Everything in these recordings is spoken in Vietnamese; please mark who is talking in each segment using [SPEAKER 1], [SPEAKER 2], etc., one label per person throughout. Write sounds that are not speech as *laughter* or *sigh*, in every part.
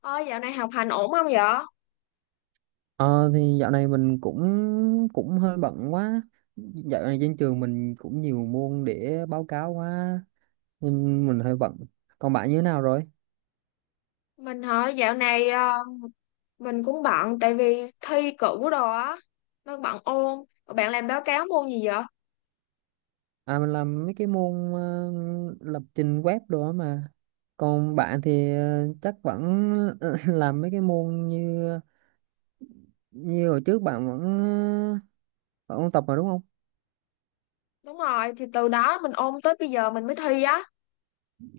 [SPEAKER 1] Ôi, dạo này học hành ổn không vậy?
[SPEAKER 2] Ờ thì dạo này mình cũng cũng hơi bận quá. Dạo này trên trường mình cũng nhiều môn để báo cáo quá nên mình hơi bận. Còn bạn như thế nào rồi?
[SPEAKER 1] Mình hả? Dạo này mình cũng bận tại vì thi cử đồ á, nó bận ôn. Rồi bạn làm báo cáo môn gì vậy?
[SPEAKER 2] À mình làm mấy cái môn lập trình web đồ á mà. Còn bạn thì chắc vẫn *laughs* làm mấy cái môn như như hồi trước bạn vẫn ôn tập mà đúng không?
[SPEAKER 1] Đúng rồi, thì từ đó mình ôn tới bây giờ mình mới thi á.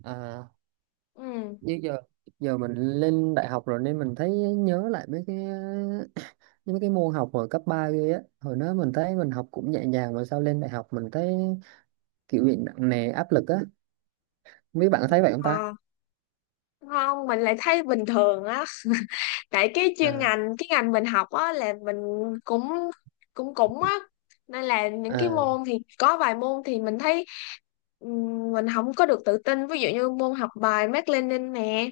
[SPEAKER 2] À,
[SPEAKER 1] Ừ.
[SPEAKER 2] như giờ giờ mình lên đại học rồi nên mình thấy nhớ lại mấy cái những cái môn học hồi cấp 3 kia á. Hồi đó mình thấy mình học cũng nhẹ nhàng mà sao lên đại học mình thấy kiểu bị nặng nề áp lực á. Mấy bạn có thấy
[SPEAKER 1] Vậy
[SPEAKER 2] vậy không ta?
[SPEAKER 1] hả? Không, mình lại thấy bình thường á. Tại cái chuyên
[SPEAKER 2] À,
[SPEAKER 1] ngành, cái ngành mình học á là mình cũng cũng cũng á. Nên là những cái
[SPEAKER 2] à,
[SPEAKER 1] môn thì có vài môn thì mình thấy ừ, mình không có được tự tin. Ví dụ như môn học bài Mác Lênin nè,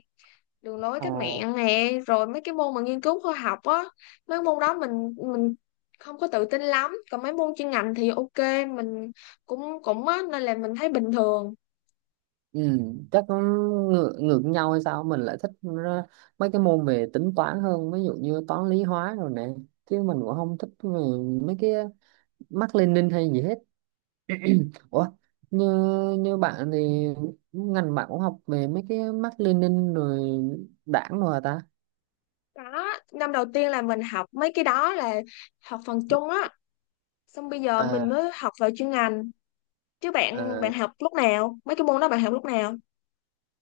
[SPEAKER 1] đường lối
[SPEAKER 2] ờ,
[SPEAKER 1] cách mạng nè, rồi mấy cái môn mà nghiên cứu khoa học á, mấy môn đó mình không có tự tin lắm, còn mấy môn chuyên ngành thì ok, mình cũng cũng á nên là mình thấy bình thường
[SPEAKER 2] ừ, chắc nó ngược nhau hay sao mình lại thích ờ, mấy cái môn về tính toán hơn, ví dụ như toán lý hóa rồi nè, chứ mình cũng không thích về mấy cái mác Lênin hay gì hết. Ủa, như như bạn thì ngành bạn cũng học về mấy cái mác Lênin rồi đảng rồi hả ta?
[SPEAKER 1] đó. Năm đầu tiên là mình học mấy cái đó, là học phần chung á, xong bây giờ mình
[SPEAKER 2] À,
[SPEAKER 1] mới học về chuyên ngành chứ bạn
[SPEAKER 2] à.
[SPEAKER 1] bạn học lúc nào, mấy cái môn đó bạn học lúc nào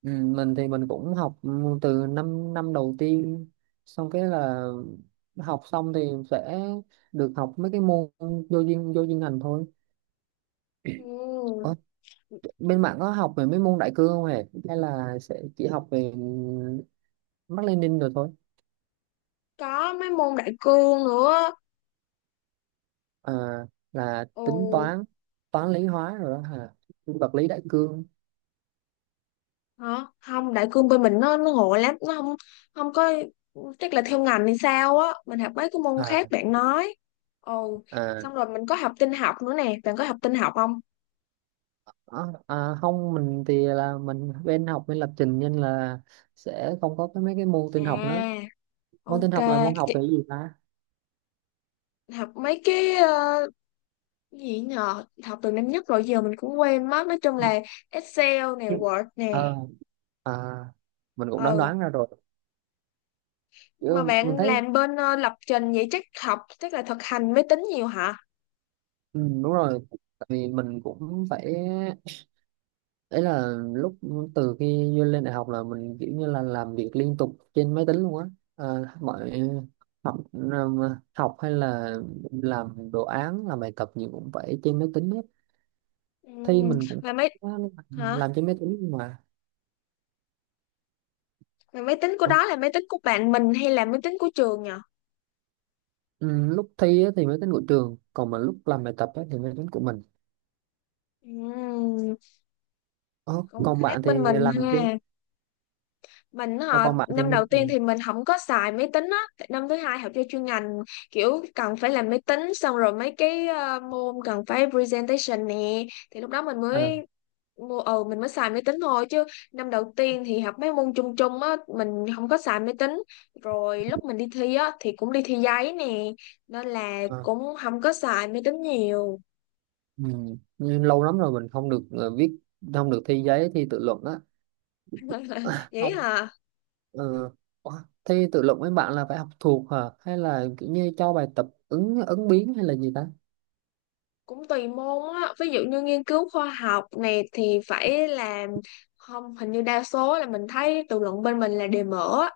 [SPEAKER 2] Ừ, mình thì mình cũng học từ năm năm đầu tiên xong cái là học xong thì sẽ được học mấy cái môn vô duyên ngành thôi.
[SPEAKER 1] ừ,
[SPEAKER 2] Ủa, bên bạn có học về mấy môn đại cương không hề hay là sẽ chỉ học về Mác Lênin rồi thôi?
[SPEAKER 1] có mấy môn đại cương nữa.
[SPEAKER 2] À, là
[SPEAKER 1] Ừ.
[SPEAKER 2] tính toán toán lý hóa rồi đó hả? Vật lý đại cương.
[SPEAKER 1] Hả? Không, đại cương bên mình nó ngộ lắm, nó không không có, chắc là theo ngành hay sao á, mình học mấy cái môn khác
[SPEAKER 2] À,
[SPEAKER 1] bạn nói. Ồ,
[SPEAKER 2] à,
[SPEAKER 1] xong rồi mình có học tin học nữa nè, bạn có học tin học không?
[SPEAKER 2] ờ, à, không mình thì là mình bên học bên lập trình nên là sẽ không có cái mấy cái môn tin học nữa.
[SPEAKER 1] À,
[SPEAKER 2] Môn tin
[SPEAKER 1] ok,
[SPEAKER 2] học là môn học về
[SPEAKER 1] Chị-
[SPEAKER 2] cái gì ta?
[SPEAKER 1] học mấy cái gì nhờ, học từ năm nhất rồi giờ mình cũng quên mất, nói chung là Excel nè,
[SPEAKER 2] Nhưng-
[SPEAKER 1] Word nè.
[SPEAKER 2] ờ à, mình cũng đoán
[SPEAKER 1] Ừ,
[SPEAKER 2] đoán ra rồi
[SPEAKER 1] mà
[SPEAKER 2] chứ mình
[SPEAKER 1] bạn
[SPEAKER 2] thấy.
[SPEAKER 1] làm bên lập trình vậy chắc học chắc là thực hành máy tính nhiều hả?
[SPEAKER 2] Ừ, đúng rồi, tại vì mình cũng phải ấy là lúc từ khi vô lên đại học là mình kiểu như là làm việc liên tục trên máy tính luôn á. À, mọi học học hay là làm đồ án làm bài tập gì cũng phải trên máy tính hết.
[SPEAKER 1] Ừ,
[SPEAKER 2] Thi mình cũng
[SPEAKER 1] mà
[SPEAKER 2] phải
[SPEAKER 1] mấy hả?
[SPEAKER 2] làm trên máy tính mà.
[SPEAKER 1] Mà máy tính của
[SPEAKER 2] Ủa,
[SPEAKER 1] đó là máy tính của bạn mình hay là máy tính của trường nhỉ?
[SPEAKER 2] ừ, lúc thi á thì máy tính của trường còn mà lúc làm bài tập á thì máy tính của mình.
[SPEAKER 1] Ừm,
[SPEAKER 2] Ờ,
[SPEAKER 1] cũng
[SPEAKER 2] còn bạn
[SPEAKER 1] khác
[SPEAKER 2] thì
[SPEAKER 1] bên mình
[SPEAKER 2] làm chứ
[SPEAKER 1] ha. Mình
[SPEAKER 2] ờ,
[SPEAKER 1] họ
[SPEAKER 2] còn bạn thì
[SPEAKER 1] năm
[SPEAKER 2] như
[SPEAKER 1] đầu tiên thì mình không có xài máy tính á, tại năm thứ hai học cho chuyên ngành kiểu cần phải làm máy tính, xong rồi mấy cái môn cần phải presentation nè thì lúc đó mình
[SPEAKER 2] à,
[SPEAKER 1] mới mua mình mới xài máy tính thôi, chứ năm đầu tiên thì học mấy môn chung chung á, mình không có xài máy tính, rồi lúc mình đi thi á thì cũng đi thi giấy nè, nên là
[SPEAKER 2] à,
[SPEAKER 1] cũng không có xài máy tính nhiều.
[SPEAKER 2] ừ. Như lâu lắm rồi mình không được viết không được thi giấy thi tự luận á.
[SPEAKER 1] *laughs*
[SPEAKER 2] *laughs*
[SPEAKER 1] Vậy
[SPEAKER 2] Không,
[SPEAKER 1] hả?
[SPEAKER 2] ừ. Ủa, thi tự luận với bạn là phải học thuộc hả hay là kiểu như cho bài tập ứng ứng biến hay là gì ta?
[SPEAKER 1] Cũng tùy môn á, ví dụ như nghiên cứu khoa học này thì phải làm, không hình như đa số là mình thấy tự luận bên mình là đề mở á.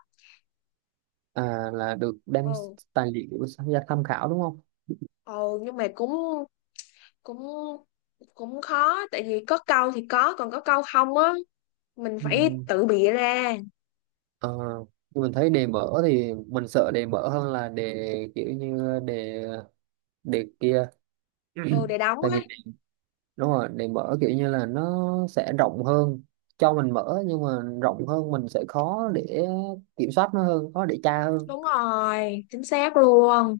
[SPEAKER 2] À, là được đem
[SPEAKER 1] Ừ.
[SPEAKER 2] tài liệu sang ra tham khảo đúng không?
[SPEAKER 1] Ồ, nhưng mà cũng cũng cũng khó tại vì có câu thì có, còn có câu không á, mình phải
[SPEAKER 2] Ừ.
[SPEAKER 1] tự bịa ra.
[SPEAKER 2] Ờ, nhưng mình thấy đề mở thì mình sợ đề mở hơn là đề kiểu như đề đề kia
[SPEAKER 1] Ừ để
[SPEAKER 2] *clears throat*
[SPEAKER 1] đóng
[SPEAKER 2] tại
[SPEAKER 1] á.
[SPEAKER 2] vì đúng rồi để mở kiểu như là nó sẽ rộng hơn cho mình mở nhưng mà rộng hơn mình sẽ khó để kiểm soát nó hơn, khó để tra hơn.
[SPEAKER 1] Đúng rồi, chính xác luôn.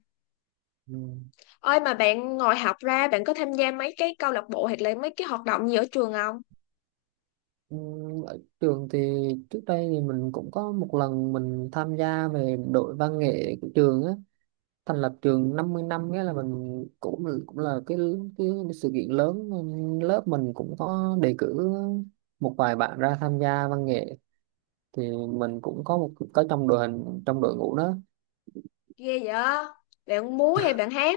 [SPEAKER 2] Ừ.
[SPEAKER 1] Ơi, mà bạn ngồi học ra bạn có tham gia mấy cái câu lạc bộ hoặc là mấy cái hoạt động gì ở trường không?
[SPEAKER 2] Ừ, ở trường thì trước đây thì mình cũng có một lần mình tham gia về đội văn nghệ của trường á. Thành lập trường 50 năm nghĩa là mình cũng cũng là cái sự kiện lớn. Lớp mình cũng có đề cử một vài bạn ra tham gia văn nghệ thì mình cũng có một có trong đội hình trong đội ngũ đó.
[SPEAKER 1] Ghê vậy, bạn múa hay bạn hát?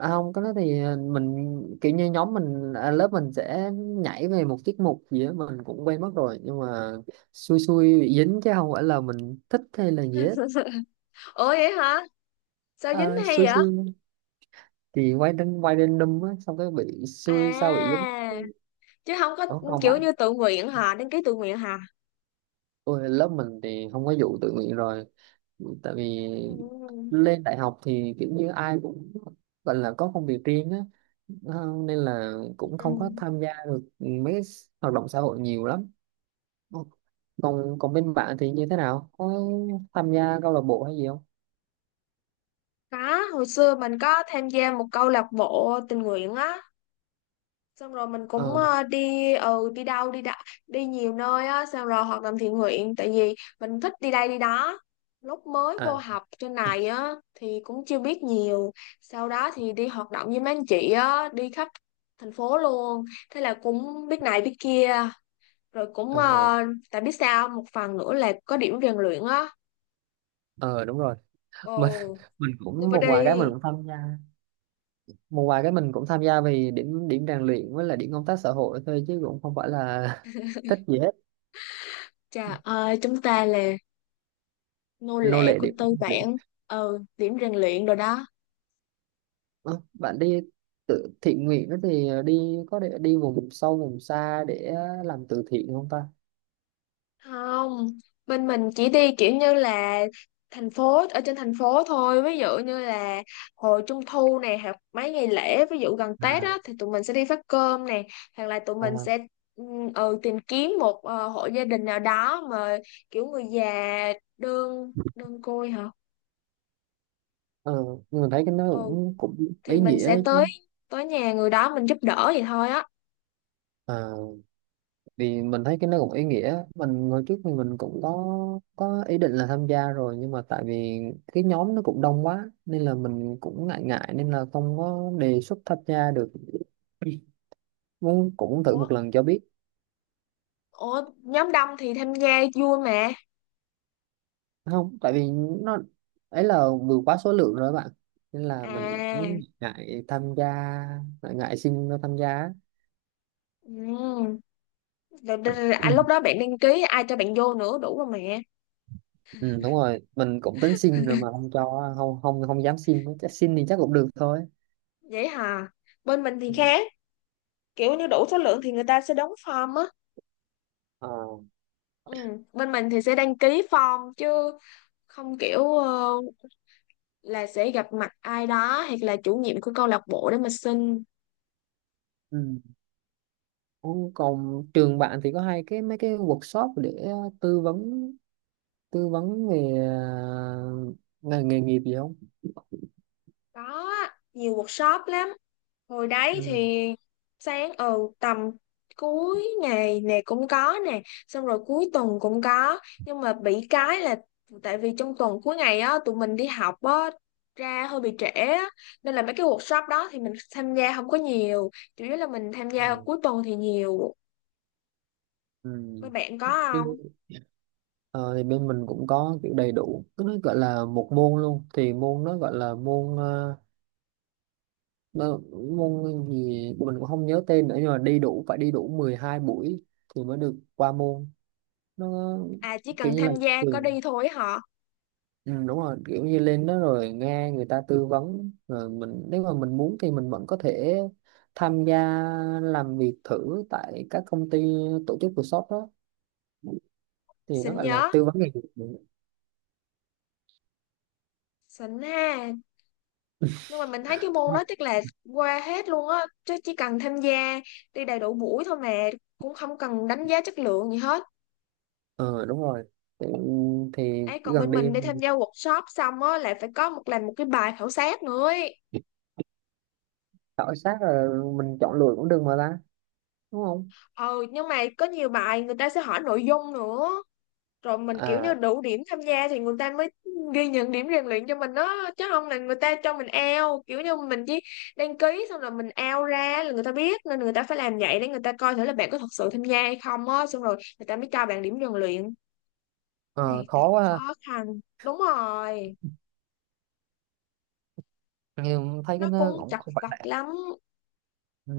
[SPEAKER 2] À, không cái đó thì mình kiểu như nhóm mình à, lớp mình sẽ nhảy về một tiết mục gì đó mình cũng quen mất rồi nhưng mà xui xui bị dính chứ không phải là mình thích hay là gì hết.
[SPEAKER 1] Ủa vậy hả, sao dính
[SPEAKER 2] Ờ,
[SPEAKER 1] hay
[SPEAKER 2] xui
[SPEAKER 1] vậy?
[SPEAKER 2] xui thì quay random á xong cái bị
[SPEAKER 1] À
[SPEAKER 2] xui sao bị dính.
[SPEAKER 1] chứ không có
[SPEAKER 2] Ủa, không
[SPEAKER 1] kiểu
[SPEAKER 2] bạn.
[SPEAKER 1] như tự nguyện hả, đăng ký tự nguyện hả?
[SPEAKER 2] Ôi, lớp mình thì không có vụ tự nguyện rồi tại vì
[SPEAKER 1] Ừ.
[SPEAKER 2] lên đại học thì kiểu như ai cũng gọi là có công việc riêng á. Ờ, nên là cũng
[SPEAKER 1] Ừ.
[SPEAKER 2] không có tham gia được mấy cái hoạt động xã hội nhiều lắm. Ồ, còn còn bên bạn thì như thế nào, có tham gia câu lạc bộ hay gì không?
[SPEAKER 1] Có, hồi xưa mình có tham gia một câu lạc bộ tình nguyện á, xong rồi mình
[SPEAKER 2] Ờ,
[SPEAKER 1] cũng đi đi đâu đi nhiều nơi á, xong rồi hoạt động thiện nguyện tại vì mình thích đi đây đi đó. Lúc mới vô
[SPEAKER 2] à
[SPEAKER 1] học trên này á thì cũng chưa biết nhiều, sau đó thì đi hoạt động với mấy anh chị á, đi khắp thành phố luôn, thế là cũng biết này biết kia, rồi cũng
[SPEAKER 2] ờ
[SPEAKER 1] tại biết sao, một phần nữa là có điểm rèn luyện á.
[SPEAKER 2] ờ đúng rồi mình
[SPEAKER 1] Ồ
[SPEAKER 2] *laughs* mình cũng
[SPEAKER 1] never
[SPEAKER 2] một vài cái mình
[SPEAKER 1] đi.
[SPEAKER 2] cũng tham gia một vài cái mình cũng tham gia vì điểm điểm rèn luyện với là điểm công tác xã hội thôi chứ cũng không phải là *laughs* thích gì hết.
[SPEAKER 1] Trời ơi, chúng ta là nô
[SPEAKER 2] Nô
[SPEAKER 1] lệ
[SPEAKER 2] lệ
[SPEAKER 1] của
[SPEAKER 2] điểm,
[SPEAKER 1] tư
[SPEAKER 2] điểm.
[SPEAKER 1] bản. Ừ điểm rèn luyện rồi đó.
[SPEAKER 2] Ờ, bạn đi tự thiện nguyện đó thì đi có để đi vùng sâu vùng xa để làm từ thiện không ta?
[SPEAKER 1] Không, bên mình chỉ đi kiểu như là thành phố, ở trên thành phố thôi, ví dụ như là hồi trung thu này hoặc mấy ngày lễ, ví dụ gần Tết á
[SPEAKER 2] À,
[SPEAKER 1] thì tụi mình sẽ đi phát cơm nè, hoặc là tụi mình sẽ
[SPEAKER 2] à.
[SPEAKER 1] ừ, tìm kiếm một hộ gia đình nào đó mà kiểu người già đơn đơn côi hả,
[SPEAKER 2] Ờ, nhưng mà thấy cái nó
[SPEAKER 1] ừ
[SPEAKER 2] cũng cũng
[SPEAKER 1] thì
[SPEAKER 2] ý
[SPEAKER 1] mình sẽ
[SPEAKER 2] nghĩa chứ.
[SPEAKER 1] tới tới nhà người đó mình giúp đỡ vậy thôi á.
[SPEAKER 2] Ờ. Thì mình thấy cái nó cũng ý nghĩa. Mình hồi trước thì mình cũng có ý định là tham gia rồi nhưng mà tại vì cái nhóm nó cũng đông quá nên là mình cũng ngại ngại nên là không có đề xuất tham gia được, muốn cũng thử
[SPEAKER 1] Ủa,
[SPEAKER 2] một lần cho biết.
[SPEAKER 1] ủa nhóm đông thì tham gia vui mà.
[SPEAKER 2] Không, tại vì nó ấy là vừa quá số lượng rồi các bạn nên là mình
[SPEAKER 1] À.
[SPEAKER 2] cũng ngại tham gia. Ngại xin nó tham gia á.
[SPEAKER 1] Ừm, rồi, rồi, rồi, à,
[SPEAKER 2] Ừ.
[SPEAKER 1] lúc đó bạn đăng ký ai cho bạn vô nữa, đủ rồi mẹ.
[SPEAKER 2] Ừ, đúng rồi mình cũng tính xin rồi mà không cho không không không dám xin, chắc xin thì chắc cũng được thôi.
[SPEAKER 1] Vậy hả, bên mình thì
[SPEAKER 2] Ừ.
[SPEAKER 1] khác, kiểu như đủ số lượng thì người ta sẽ đóng form á.
[SPEAKER 2] Ờ.
[SPEAKER 1] Ừ. Bên mình thì sẽ đăng ký form chứ không kiểu là sẽ gặp mặt ai đó hoặc là chủ nhiệm của câu lạc bộ để mà xin.
[SPEAKER 2] Ừ. Ồ, còn trường bạn thì có hay cái mấy cái workshop để tư vấn tư vấn về nghề nghiệp gì không?
[SPEAKER 1] Có á, nhiều workshop lắm, hồi đấy
[SPEAKER 2] Ừ.
[SPEAKER 1] thì sáng tầm cuối ngày này cũng có nè, xong rồi cuối tuần cũng có, nhưng mà bị cái là tại vì trong tuần cuối ngày á tụi mình đi học á, ra hơi bị trễ á, nên là mấy cái workshop đó thì mình tham gia không có nhiều, chủ yếu là mình tham
[SPEAKER 2] Ờ.
[SPEAKER 1] gia cuối tuần thì nhiều.
[SPEAKER 2] Ừ.
[SPEAKER 1] Mấy bạn có
[SPEAKER 2] Chứ,
[SPEAKER 1] không?
[SPEAKER 2] ờ, thì bên mình cũng có kiểu đầy đủ cái nó gọi là một môn luôn thì môn nó gọi là môn nó, môn gì mình cũng không nhớ tên nữa nhưng mà đi đủ phải đi đủ 12 buổi thì mới được qua môn. Nó
[SPEAKER 1] À chỉ
[SPEAKER 2] kiểu
[SPEAKER 1] cần
[SPEAKER 2] như là
[SPEAKER 1] tham gia có
[SPEAKER 2] trường.
[SPEAKER 1] đi thôi họ.
[SPEAKER 2] Ừ, đúng rồi kiểu như lên đó rồi nghe người ta tư vấn rồi mình nếu mà mình muốn thì mình vẫn có thể tham gia làm việc thử tại các công ty tổ chức workshop đó thì nó
[SPEAKER 1] Xịn
[SPEAKER 2] gọi là
[SPEAKER 1] nhớ,
[SPEAKER 2] tư vấn nghề nghiệp.
[SPEAKER 1] xịn ha. Nhưng mà mình thấy cái môn đó chắc là qua hết luôn á, chứ chỉ cần tham gia đi đầy đủ buổi thôi mà, cũng không cần đánh giá chất lượng gì hết.
[SPEAKER 2] Ờ, đúng rồi. Thì, thì
[SPEAKER 1] Ấy
[SPEAKER 2] chỉ
[SPEAKER 1] còn
[SPEAKER 2] cần
[SPEAKER 1] bên
[SPEAKER 2] đi
[SPEAKER 1] mình đi tham
[SPEAKER 2] mình
[SPEAKER 1] gia workshop xong á là phải có làm một cái bài khảo sát nữa ấy.
[SPEAKER 2] khảo sát rồi mình chọn lựa cũng được mà ta, đúng không?
[SPEAKER 1] Ừ nhưng mà có nhiều bài người ta sẽ hỏi nội dung nữa, rồi mình kiểu như
[SPEAKER 2] À.
[SPEAKER 1] đủ điểm tham gia thì người ta mới ghi nhận điểm rèn luyện cho mình đó, chứ không là người ta cho mình out, kiểu như mình chỉ đăng ký xong là mình out ra là người ta biết, nên người ta phải làm vậy để người ta coi thử là bạn có thật sự tham gia hay không á, xong rồi người ta mới cho bạn điểm rèn luyện. Cái
[SPEAKER 2] Ờ,
[SPEAKER 1] này thật
[SPEAKER 2] khó quá ha.
[SPEAKER 1] khó khăn. Đúng rồi,
[SPEAKER 2] Nhưng thấy cái
[SPEAKER 1] nó
[SPEAKER 2] nó
[SPEAKER 1] cũng
[SPEAKER 2] cũng
[SPEAKER 1] chặt
[SPEAKER 2] không phải
[SPEAKER 1] vặt
[SPEAKER 2] là.
[SPEAKER 1] lắm
[SPEAKER 2] Ừ,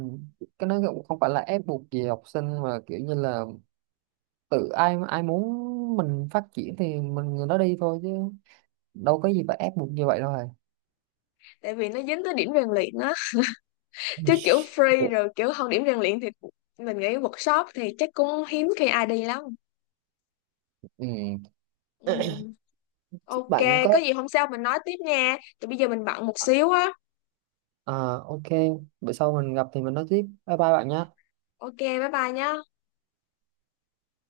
[SPEAKER 2] cái nó cũng không phải là ép buộc gì học sinh mà kiểu như là tự ai ai muốn mình phát triển thì mình người đó đi thôi chứ đâu có gì phải ép buộc như vậy đâu rồi.
[SPEAKER 1] tại vì nó dính tới điểm rèn luyện á, chứ kiểu free
[SPEAKER 2] *laughs*
[SPEAKER 1] rồi, kiểu không điểm rèn luyện thì mình nghĩ workshop thì chắc cũng hiếm khi ai đi lắm.
[SPEAKER 2] Ừ,
[SPEAKER 1] Ừ.
[SPEAKER 2] chúc
[SPEAKER 1] Ok,
[SPEAKER 2] bạn
[SPEAKER 1] có
[SPEAKER 2] có.
[SPEAKER 1] gì hôm sau mình nói tiếp nha. Thì bây giờ mình bận một xíu á.
[SPEAKER 2] Ờ, ok, bữa sau mình gặp thì mình nói tiếp, bye bye bạn nha.
[SPEAKER 1] Ok, bye bye nhá.